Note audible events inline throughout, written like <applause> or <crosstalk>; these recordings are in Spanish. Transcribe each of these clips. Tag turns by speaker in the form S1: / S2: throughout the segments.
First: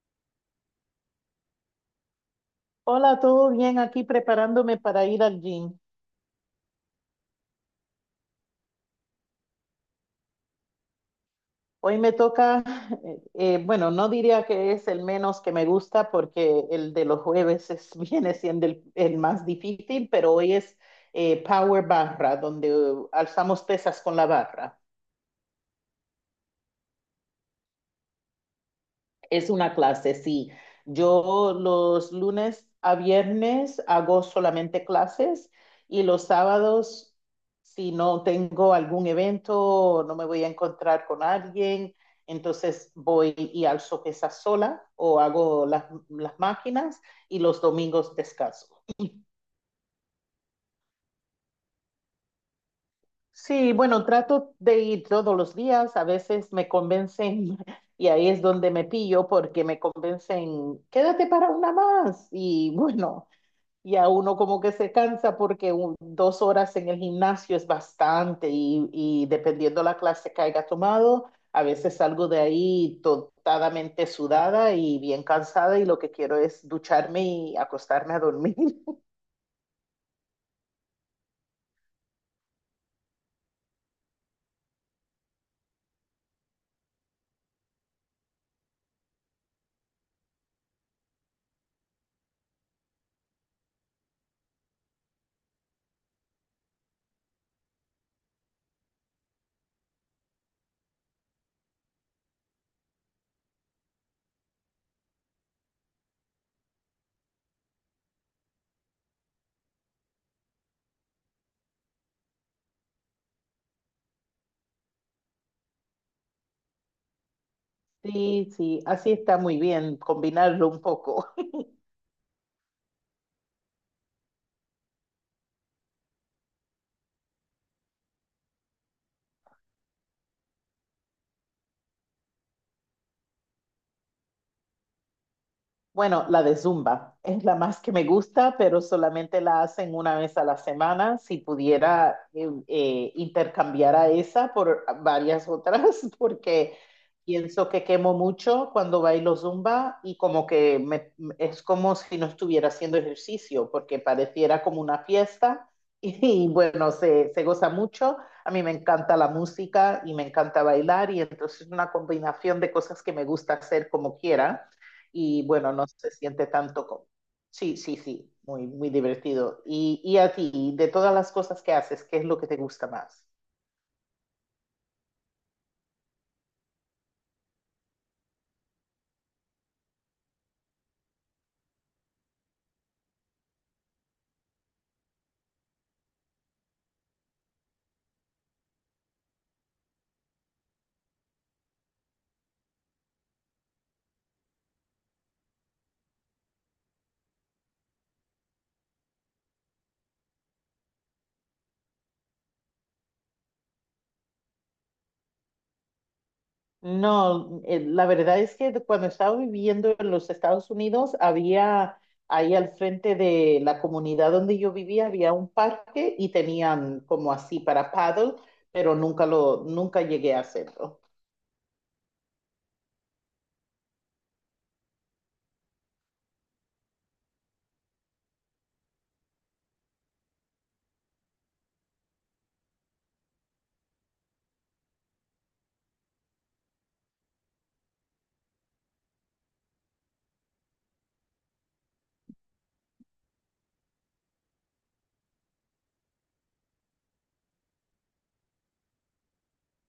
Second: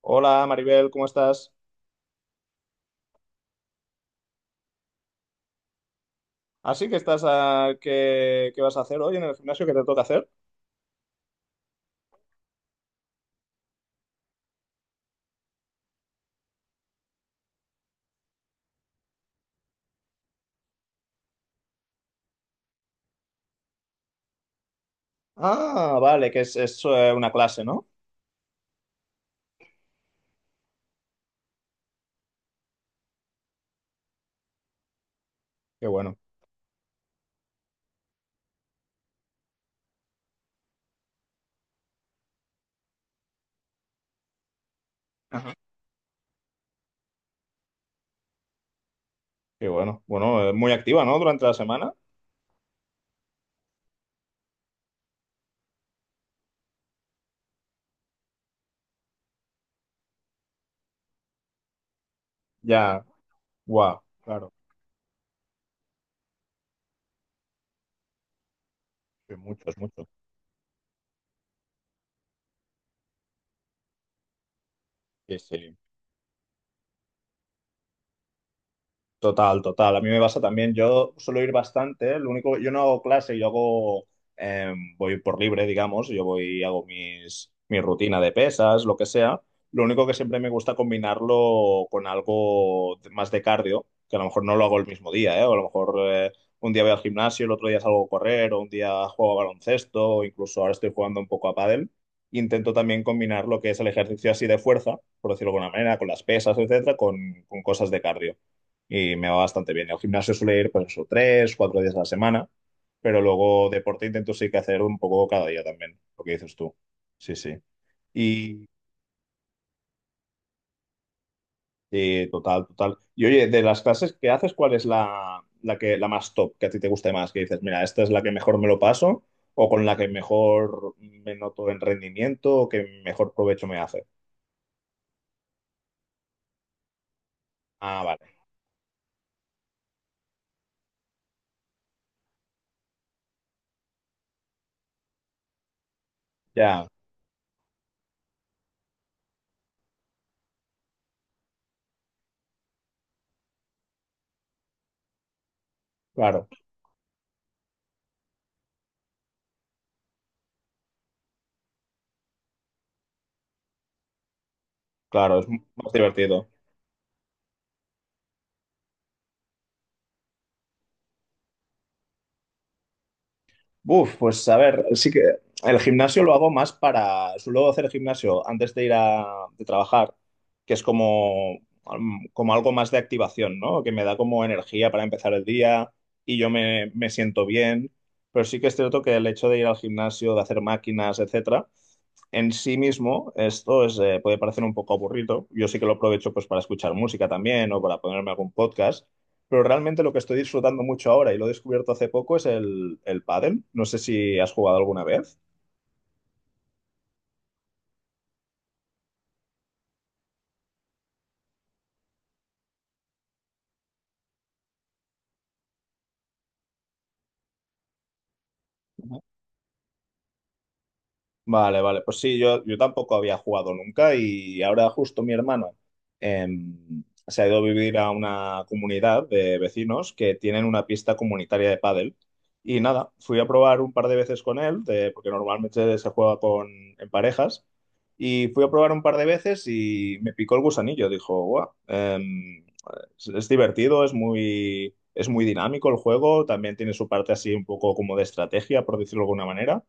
S1: Hola Maribel, ¿cómo estás?
S2: Hola, ¿todo bien? Aquí preparándome para ir al gym.
S1: Así que estás a... ¿Qué vas a hacer hoy en el gimnasio? ¿Qué te toca hacer?
S2: Hoy me toca, <laughs> bueno, no diría que es el menos que me gusta porque el de los jueves es, <laughs> viene siendo el más difícil, pero hoy es Power Barra, donde alzamos pesas con la barra.
S1: Ah, vale, que es una clase, ¿no?
S2: Es una clase, sí. Yo los lunes a viernes hago solamente clases
S1: Qué
S2: y
S1: bueno.
S2: los sábados, si no tengo algún evento o no me voy a encontrar con alguien, entonces voy y alzo pesas sola o
S1: Ajá,
S2: hago las máquinas y los domingos descanso.
S1: qué bueno. Bueno, muy activa, ¿no? Durante la semana.
S2: Sí, bueno, trato de ir todos los días. A veces me convencen <laughs> y ahí es donde me pillo porque me convencen, quédate para una más. Y
S1: Ya,
S2: bueno, y
S1: guau,
S2: a uno
S1: claro,
S2: como que se cansa porque dos horas en el gimnasio es bastante y
S1: que mucho, es
S2: dependiendo la
S1: mucho.
S2: clase que haya tomado, a veces salgo de ahí totalmente sudada y bien
S1: Sí, sí.
S2: cansada y lo que quiero es ducharme y acostarme a dormir. <laughs>
S1: Total, total. A mí me pasa también. Yo suelo ir bastante, ¿eh? Lo único, yo no hago clase, yo hago, voy por libre, digamos. Yo voy, hago mi rutina de pesas, lo que sea. Lo único que siempre me gusta combinarlo con algo más de cardio, que a lo mejor no lo hago el mismo día, ¿eh? O a lo mejor un día voy al gimnasio, el otro día salgo a correr, o un día juego a baloncesto, o incluso ahora estoy jugando un poco a pádel. Intento también combinar lo que es el ejercicio así de fuerza, por decirlo de alguna manera, con las pesas, etcétera, con cosas de cardio y me va bastante bien. Al gimnasio suele ir pues eso, tres, cuatro días a la semana, pero luego deporte intento sí que hacer un poco cada día también, lo que dices tú. Sí, sí.
S2: Sí,
S1: Y
S2: sí, así está muy bien combinarlo un poco.
S1: sí, total, total. Y oye, de las clases que haces, ¿cuál es la más top que a ti te guste más? Que dices, mira, esta es la que mejor me lo paso o con la que mejor me noto en rendimiento o que mejor provecho me hace.
S2: Bueno, la de Zumba es la más que
S1: Ah,
S2: me
S1: vale.
S2: gusta, pero solamente la hacen una vez a la semana. Si pudiera intercambiar a esa por varias otras, <laughs> porque
S1: Ya,
S2: pienso que quemo mucho cuando bailo Zumba y como que me- es como si no estuviera haciendo ejercicio, porque pareciera como una fiesta <laughs> y,
S1: claro,
S2: bueno, se goza mucho. A mí me encanta la música y me encanta bailar y entonces es una combinación de cosas que me gusta hacer como quiera
S1: claro,
S2: y
S1: es
S2: bueno, no
S1: más
S2: se siente
S1: divertido.
S2: tanto como... Sí, sí, sí, muy, muy divertido. Y a ti, de todas las cosas que haces, ¿qué es lo que te gusta más?
S1: Uf, pues a ver, sí que el gimnasio lo hago más para, suelo hacer gimnasio antes de ir a de trabajar, que es como, como algo más de activación, ¿no? Que me da como energía para empezar el día y yo me siento bien, pero sí que es cierto que el hecho de ir al gimnasio, de hacer máquinas, etcétera, en sí mismo esto es, puede parecer un poco aburrido. Yo sí que lo aprovecho pues para escuchar música también o para ponerme algún podcast, pero realmente lo que estoy disfrutando mucho ahora y lo he descubierto hace poco es el pádel. No sé si has jugado alguna vez.
S2: No, la verdad es que cuando estaba viviendo en los Estados Unidos, había ahí al frente de la comunidad donde yo vivía, había un parque y tenían como así para paddle, pero
S1: Ujú.
S2: nunca llegué a hacerlo.
S1: Vale, vale. Pues sí, yo tampoco había jugado nunca y ahora justo mi hermano se ha ido a vivir a una comunidad de vecinos que tienen una pista comunitaria de pádel. Y nada, fui a probar un par de veces con él, de- porque normalmente se juega con, en parejas. Y fui a probar un par de veces y me picó el gusanillo. Dijo, guau, es divertido, es muy dinámico el juego. También tiene su parte así un poco como de estrategia, por decirlo de alguna manera.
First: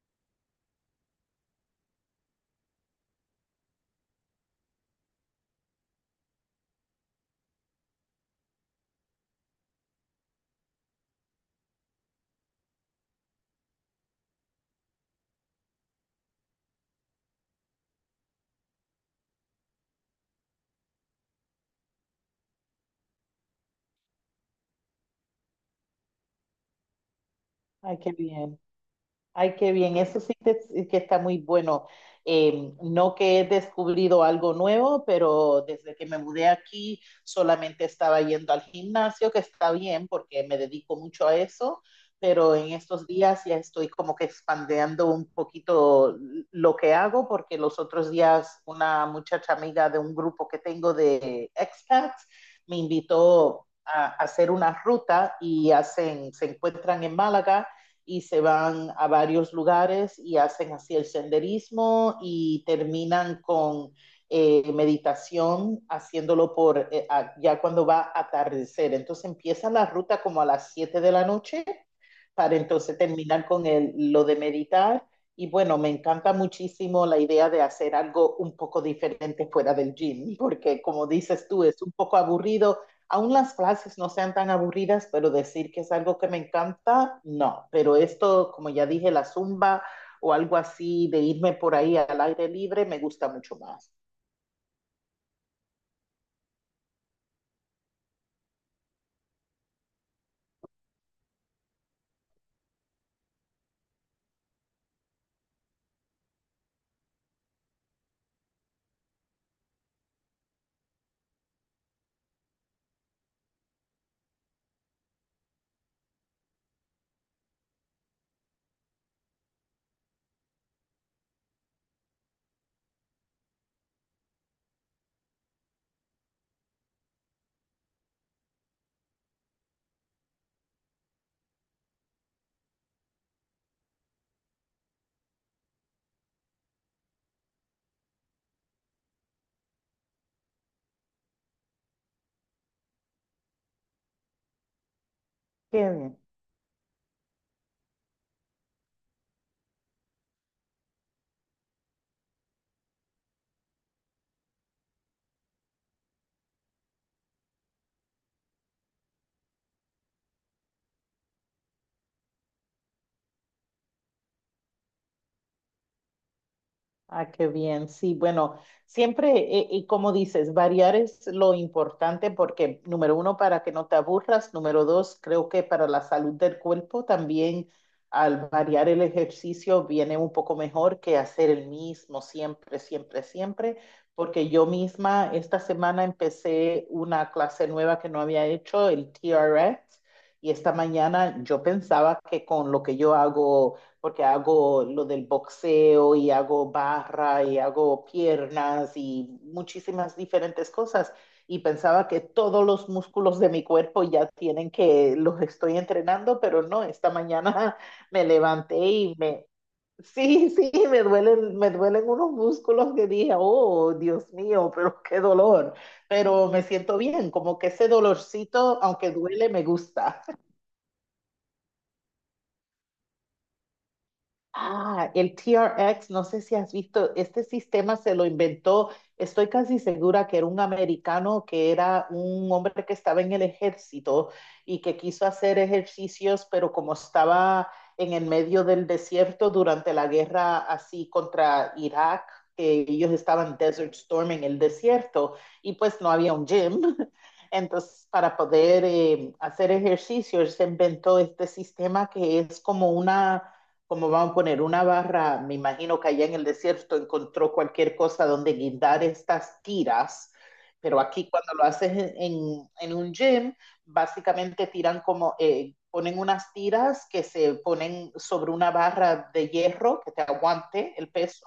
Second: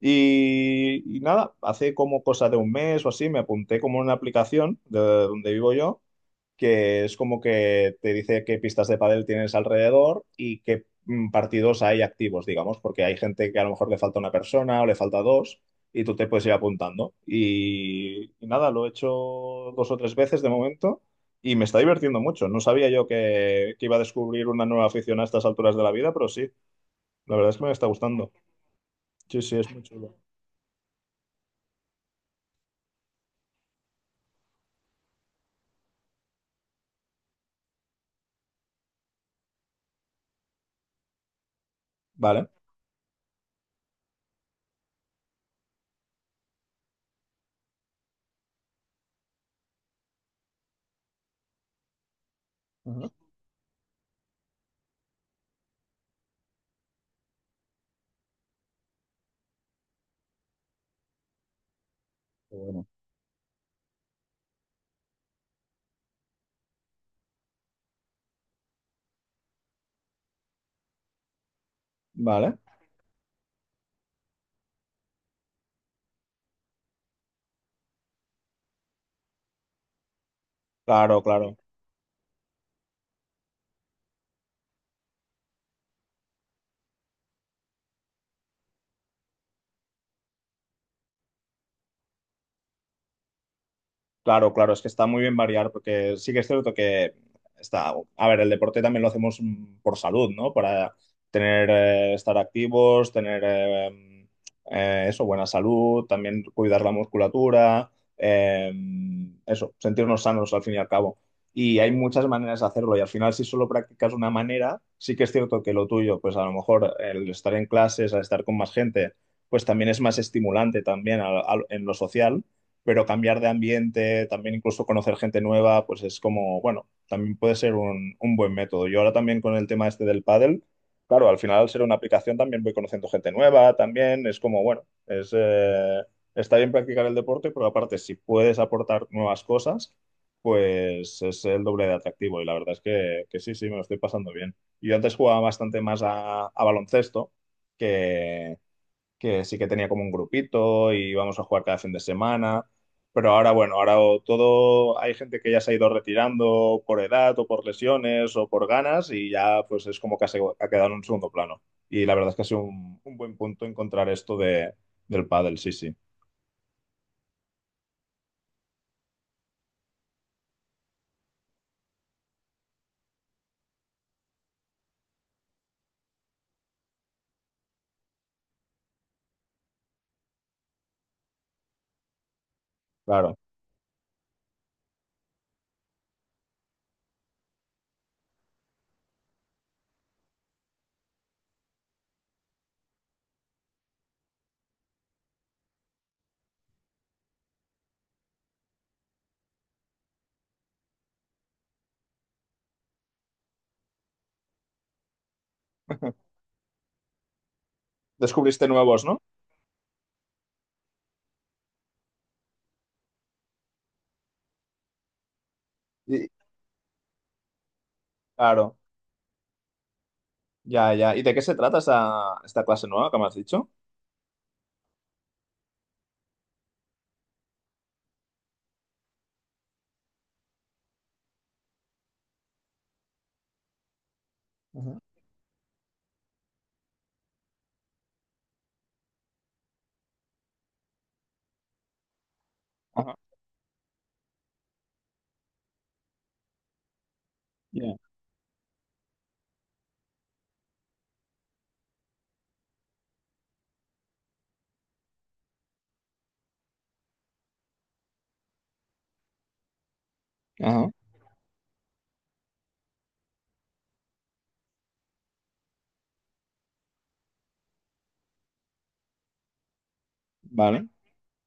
S1: Y nada, hace como cosa de un mes o así me apunté como en una aplicación de donde vivo yo, que es como que te dice qué pistas de pádel tienes alrededor y qué partidos hay activos, digamos, porque hay gente que a lo mejor le falta una persona o le falta dos y tú te puedes ir apuntando. Y nada, lo he hecho dos o tres veces de momento y me está divirtiendo mucho. No sabía yo que iba a descubrir una nueva afición a estas alturas de la vida, pero sí, la verdad es que me está
S2: Ay, qué
S1: gustando.
S2: bien.
S1: Sí,
S2: Ay,
S1: sí, es
S2: qué
S1: muy
S2: bien,
S1: chulo.
S2: eso sí que está muy bueno. No que he descubrido algo nuevo, pero desde que me mudé aquí solamente estaba yendo al gimnasio, que está bien porque me dedico mucho a eso,
S1: Vale.
S2: pero en estos días ya estoy como que expandiendo un poquito lo que hago, porque los otros días una muchacha amiga de un grupo que tengo de expats me
S1: Ajá.
S2: invitó a hacer una ruta y hacen, se encuentran en Málaga y se van a varios lugares y hacen así el senderismo
S1: Qué
S2: y
S1: bueno.
S2: terminan con meditación haciéndolo por ya cuando va a atardecer. Entonces empiezan la ruta como a las 7 de la noche para
S1: Vale.
S2: entonces terminar con lo de meditar. Y bueno, me encanta muchísimo la idea de hacer algo un poco diferente fuera del gym, porque como
S1: Claro,
S2: dices
S1: claro.
S2: tú, es un poco aburrido aún las clases no sean tan aburridas, pero decir que es algo que me encanta, no. Pero esto, como ya dije, la zumba o algo así de irme por ahí al aire libre, me gusta mucho más.
S1: Claro, claro, es que está muy bien variar porque sí que es cierto que está, a ver, el deporte también lo hacemos por salud, ¿no? Para tener, estar activos, tener eso, buena salud, también cuidar la musculatura, eh, eso, sentirnos sanos al fin y al cabo. Y hay muchas maneras de hacerlo y al final si solo practicas una manera, sí que es cierto que lo tuyo, pues a lo mejor el estar en clases, al estar con más gente, pues también es más estimulante también en lo social, pero cambiar de ambiente, también incluso conocer gente nueva, pues es como, bueno, también puede ser un buen método. Yo ahora también con el tema este del pádel, claro, al final al ser una aplicación también voy conociendo gente nueva, también es como, bueno, es, está bien practicar el deporte, pero aparte si puedes aportar nuevas cosas, pues es el doble de atractivo y la verdad es que sí, sí, me lo estoy pasando bien. Yo antes jugaba bastante
S2: Qué
S1: más
S2: bien.
S1: a baloncesto que, que sí que tenía como un grupito y íbamos a jugar cada fin de semana. Pero ahora, bueno, ahora o todo, hay gente que ya se ha ido retirando por edad o por lesiones o por ganas y ya pues es como que ha quedado en un segundo plano. Y la verdad es que ha sido un buen punto encontrar esto de, del pádel, sí, sí,
S2: Ah, qué bien. Sí, bueno, siempre, y como dices, variar es lo importante porque, número uno, para que no te aburras, número dos, creo que para la salud del cuerpo también al variar el ejercicio viene un poco mejor que hacer el mismo siempre, siempre,
S1: claro.
S2: siempre, porque yo misma esta semana empecé una clase nueva que no había hecho, el TRX, y esta mañana yo pensaba que con lo que yo hago porque hago lo del boxeo y hago barra y hago piernas y muchísimas diferentes cosas. Y pensaba que todos los músculos de mi cuerpo ya tienen que los estoy entrenando, pero no, esta mañana <laughs> me
S1: Descubriste
S2: levanté
S1: nuevos,
S2: y
S1: ¿no?
S2: me, sí, sí, me duelen unos músculos que dije, oh, Dios mío, pero qué dolor.
S1: Y,
S2: Pero me siento bien, como que ese
S1: claro,
S2: dolorcito, aunque duele, me gusta.
S1: ya, ya. ¿Y de qué se trata esta clase nueva que me has dicho?
S2: Ah, el TRX, no sé si has visto, este sistema se lo inventó, estoy casi segura que era un americano, que era un hombre que estaba en el ejército y
S1: Ajá.
S2: que quiso hacer ejercicios, pero como estaba en el medio del desierto durante la guerra así contra Irak, que ellos
S1: Ajá.
S2: estaban Desert Storm en el desierto y pues no había un gym. <laughs>
S1: Ya.
S2: Entonces, para poder hacer ejercicios, se inventó este sistema que es como una como van a poner una barra, me imagino que allá en el desierto encontró cualquier cosa donde guindar estas tiras,
S1: Ajá.
S2: pero aquí cuando lo haces en un gym, básicamente tiran como, ponen unas tiras que se ponen sobre una barra de hierro que te
S1: Vale.
S2: aguante el peso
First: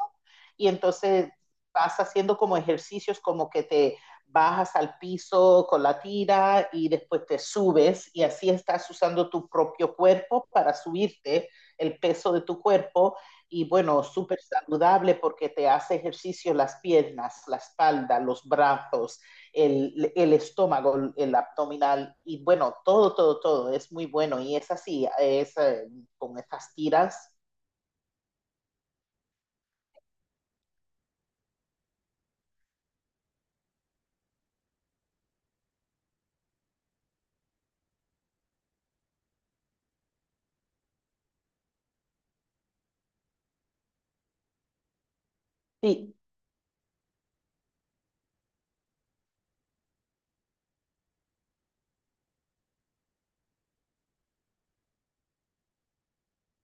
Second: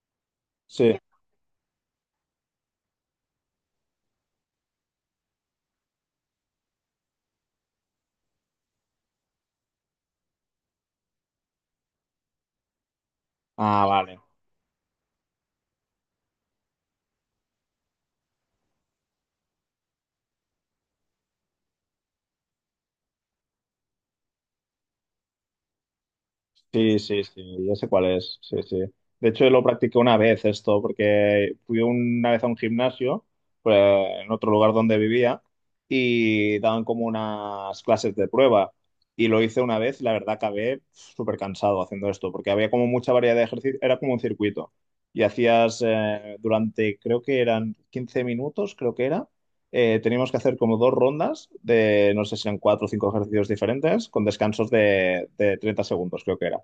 S2: y
S1: Sí.
S2: entonces vas haciendo como ejercicios como que te bajas al piso con la tira y después te subes y así estás usando tu propio cuerpo para subirte el peso de tu cuerpo y
S1: Ah,
S2: bueno,
S1: vale.
S2: súper saludable porque te hace ejercicio las piernas, la espalda, los brazos, el estómago, el abdominal y bueno, todo, todo, todo es muy bueno y es así, es con estas
S1: Sí, sí,
S2: tiras.
S1: sí, ya sé cuál es. Sí, sí. De hecho, lo practiqué una vez esto, porque fui una vez a un gimnasio, pues, en otro lugar donde vivía, y daban como unas clases de prueba. Y lo hice una vez, y la verdad acabé súper cansado haciendo esto, porque había como mucha variedad de ejercicios, era como un circuito. Y hacías
S2: Sí,
S1: durante, creo que eran 15 minutos, creo que era. Teníamos que hacer como dos rondas de, no sé si eran cuatro o cinco ejercicios diferentes, con descansos de 30 segundos, creo que era.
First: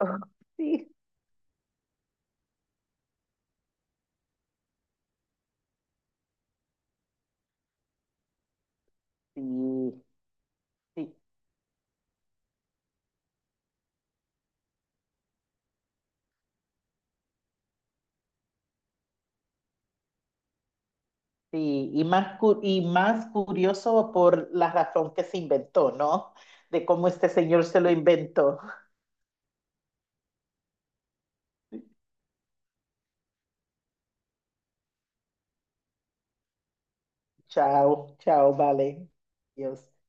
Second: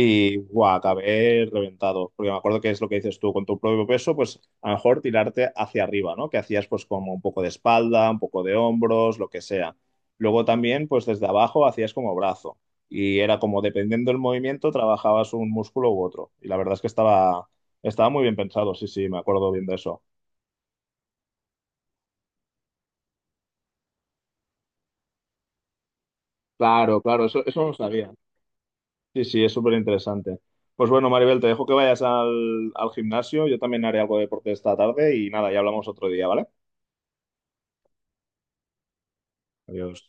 S2: oh,
S1: guau,
S2: sí,
S1: acabé reventado, porque me acuerdo que es lo que dices tú, con tu propio peso, pues a lo mejor tirarte hacia arriba, ¿no? Que hacías pues como un poco de espalda, un poco de hombros, lo que sea.
S2: sí,
S1: Luego también pues
S2: sí,
S1: desde abajo hacías como brazo y era como dependiendo del movimiento trabajabas un músculo u otro. Y la verdad es que estaba, estaba muy bien pensado, sí, sí, me acuerdo bien de eso.
S2: sí. Y, y más curioso por la razón que se inventó, ¿no? De
S1: Claro,
S2: cómo
S1: claro,
S2: este
S1: eso
S2: señor
S1: no lo
S2: se lo
S1: sabía.
S2: inventó.
S1: Sí, sí, es súper interesante. Pues bueno, Maribel, te dejo que vayas al, al gimnasio, yo también haré algo de deporte esta tarde y nada, ya hablamos otro día, ¿vale?
S2: Chao, chao, vale. Dios.
S1: Adiós.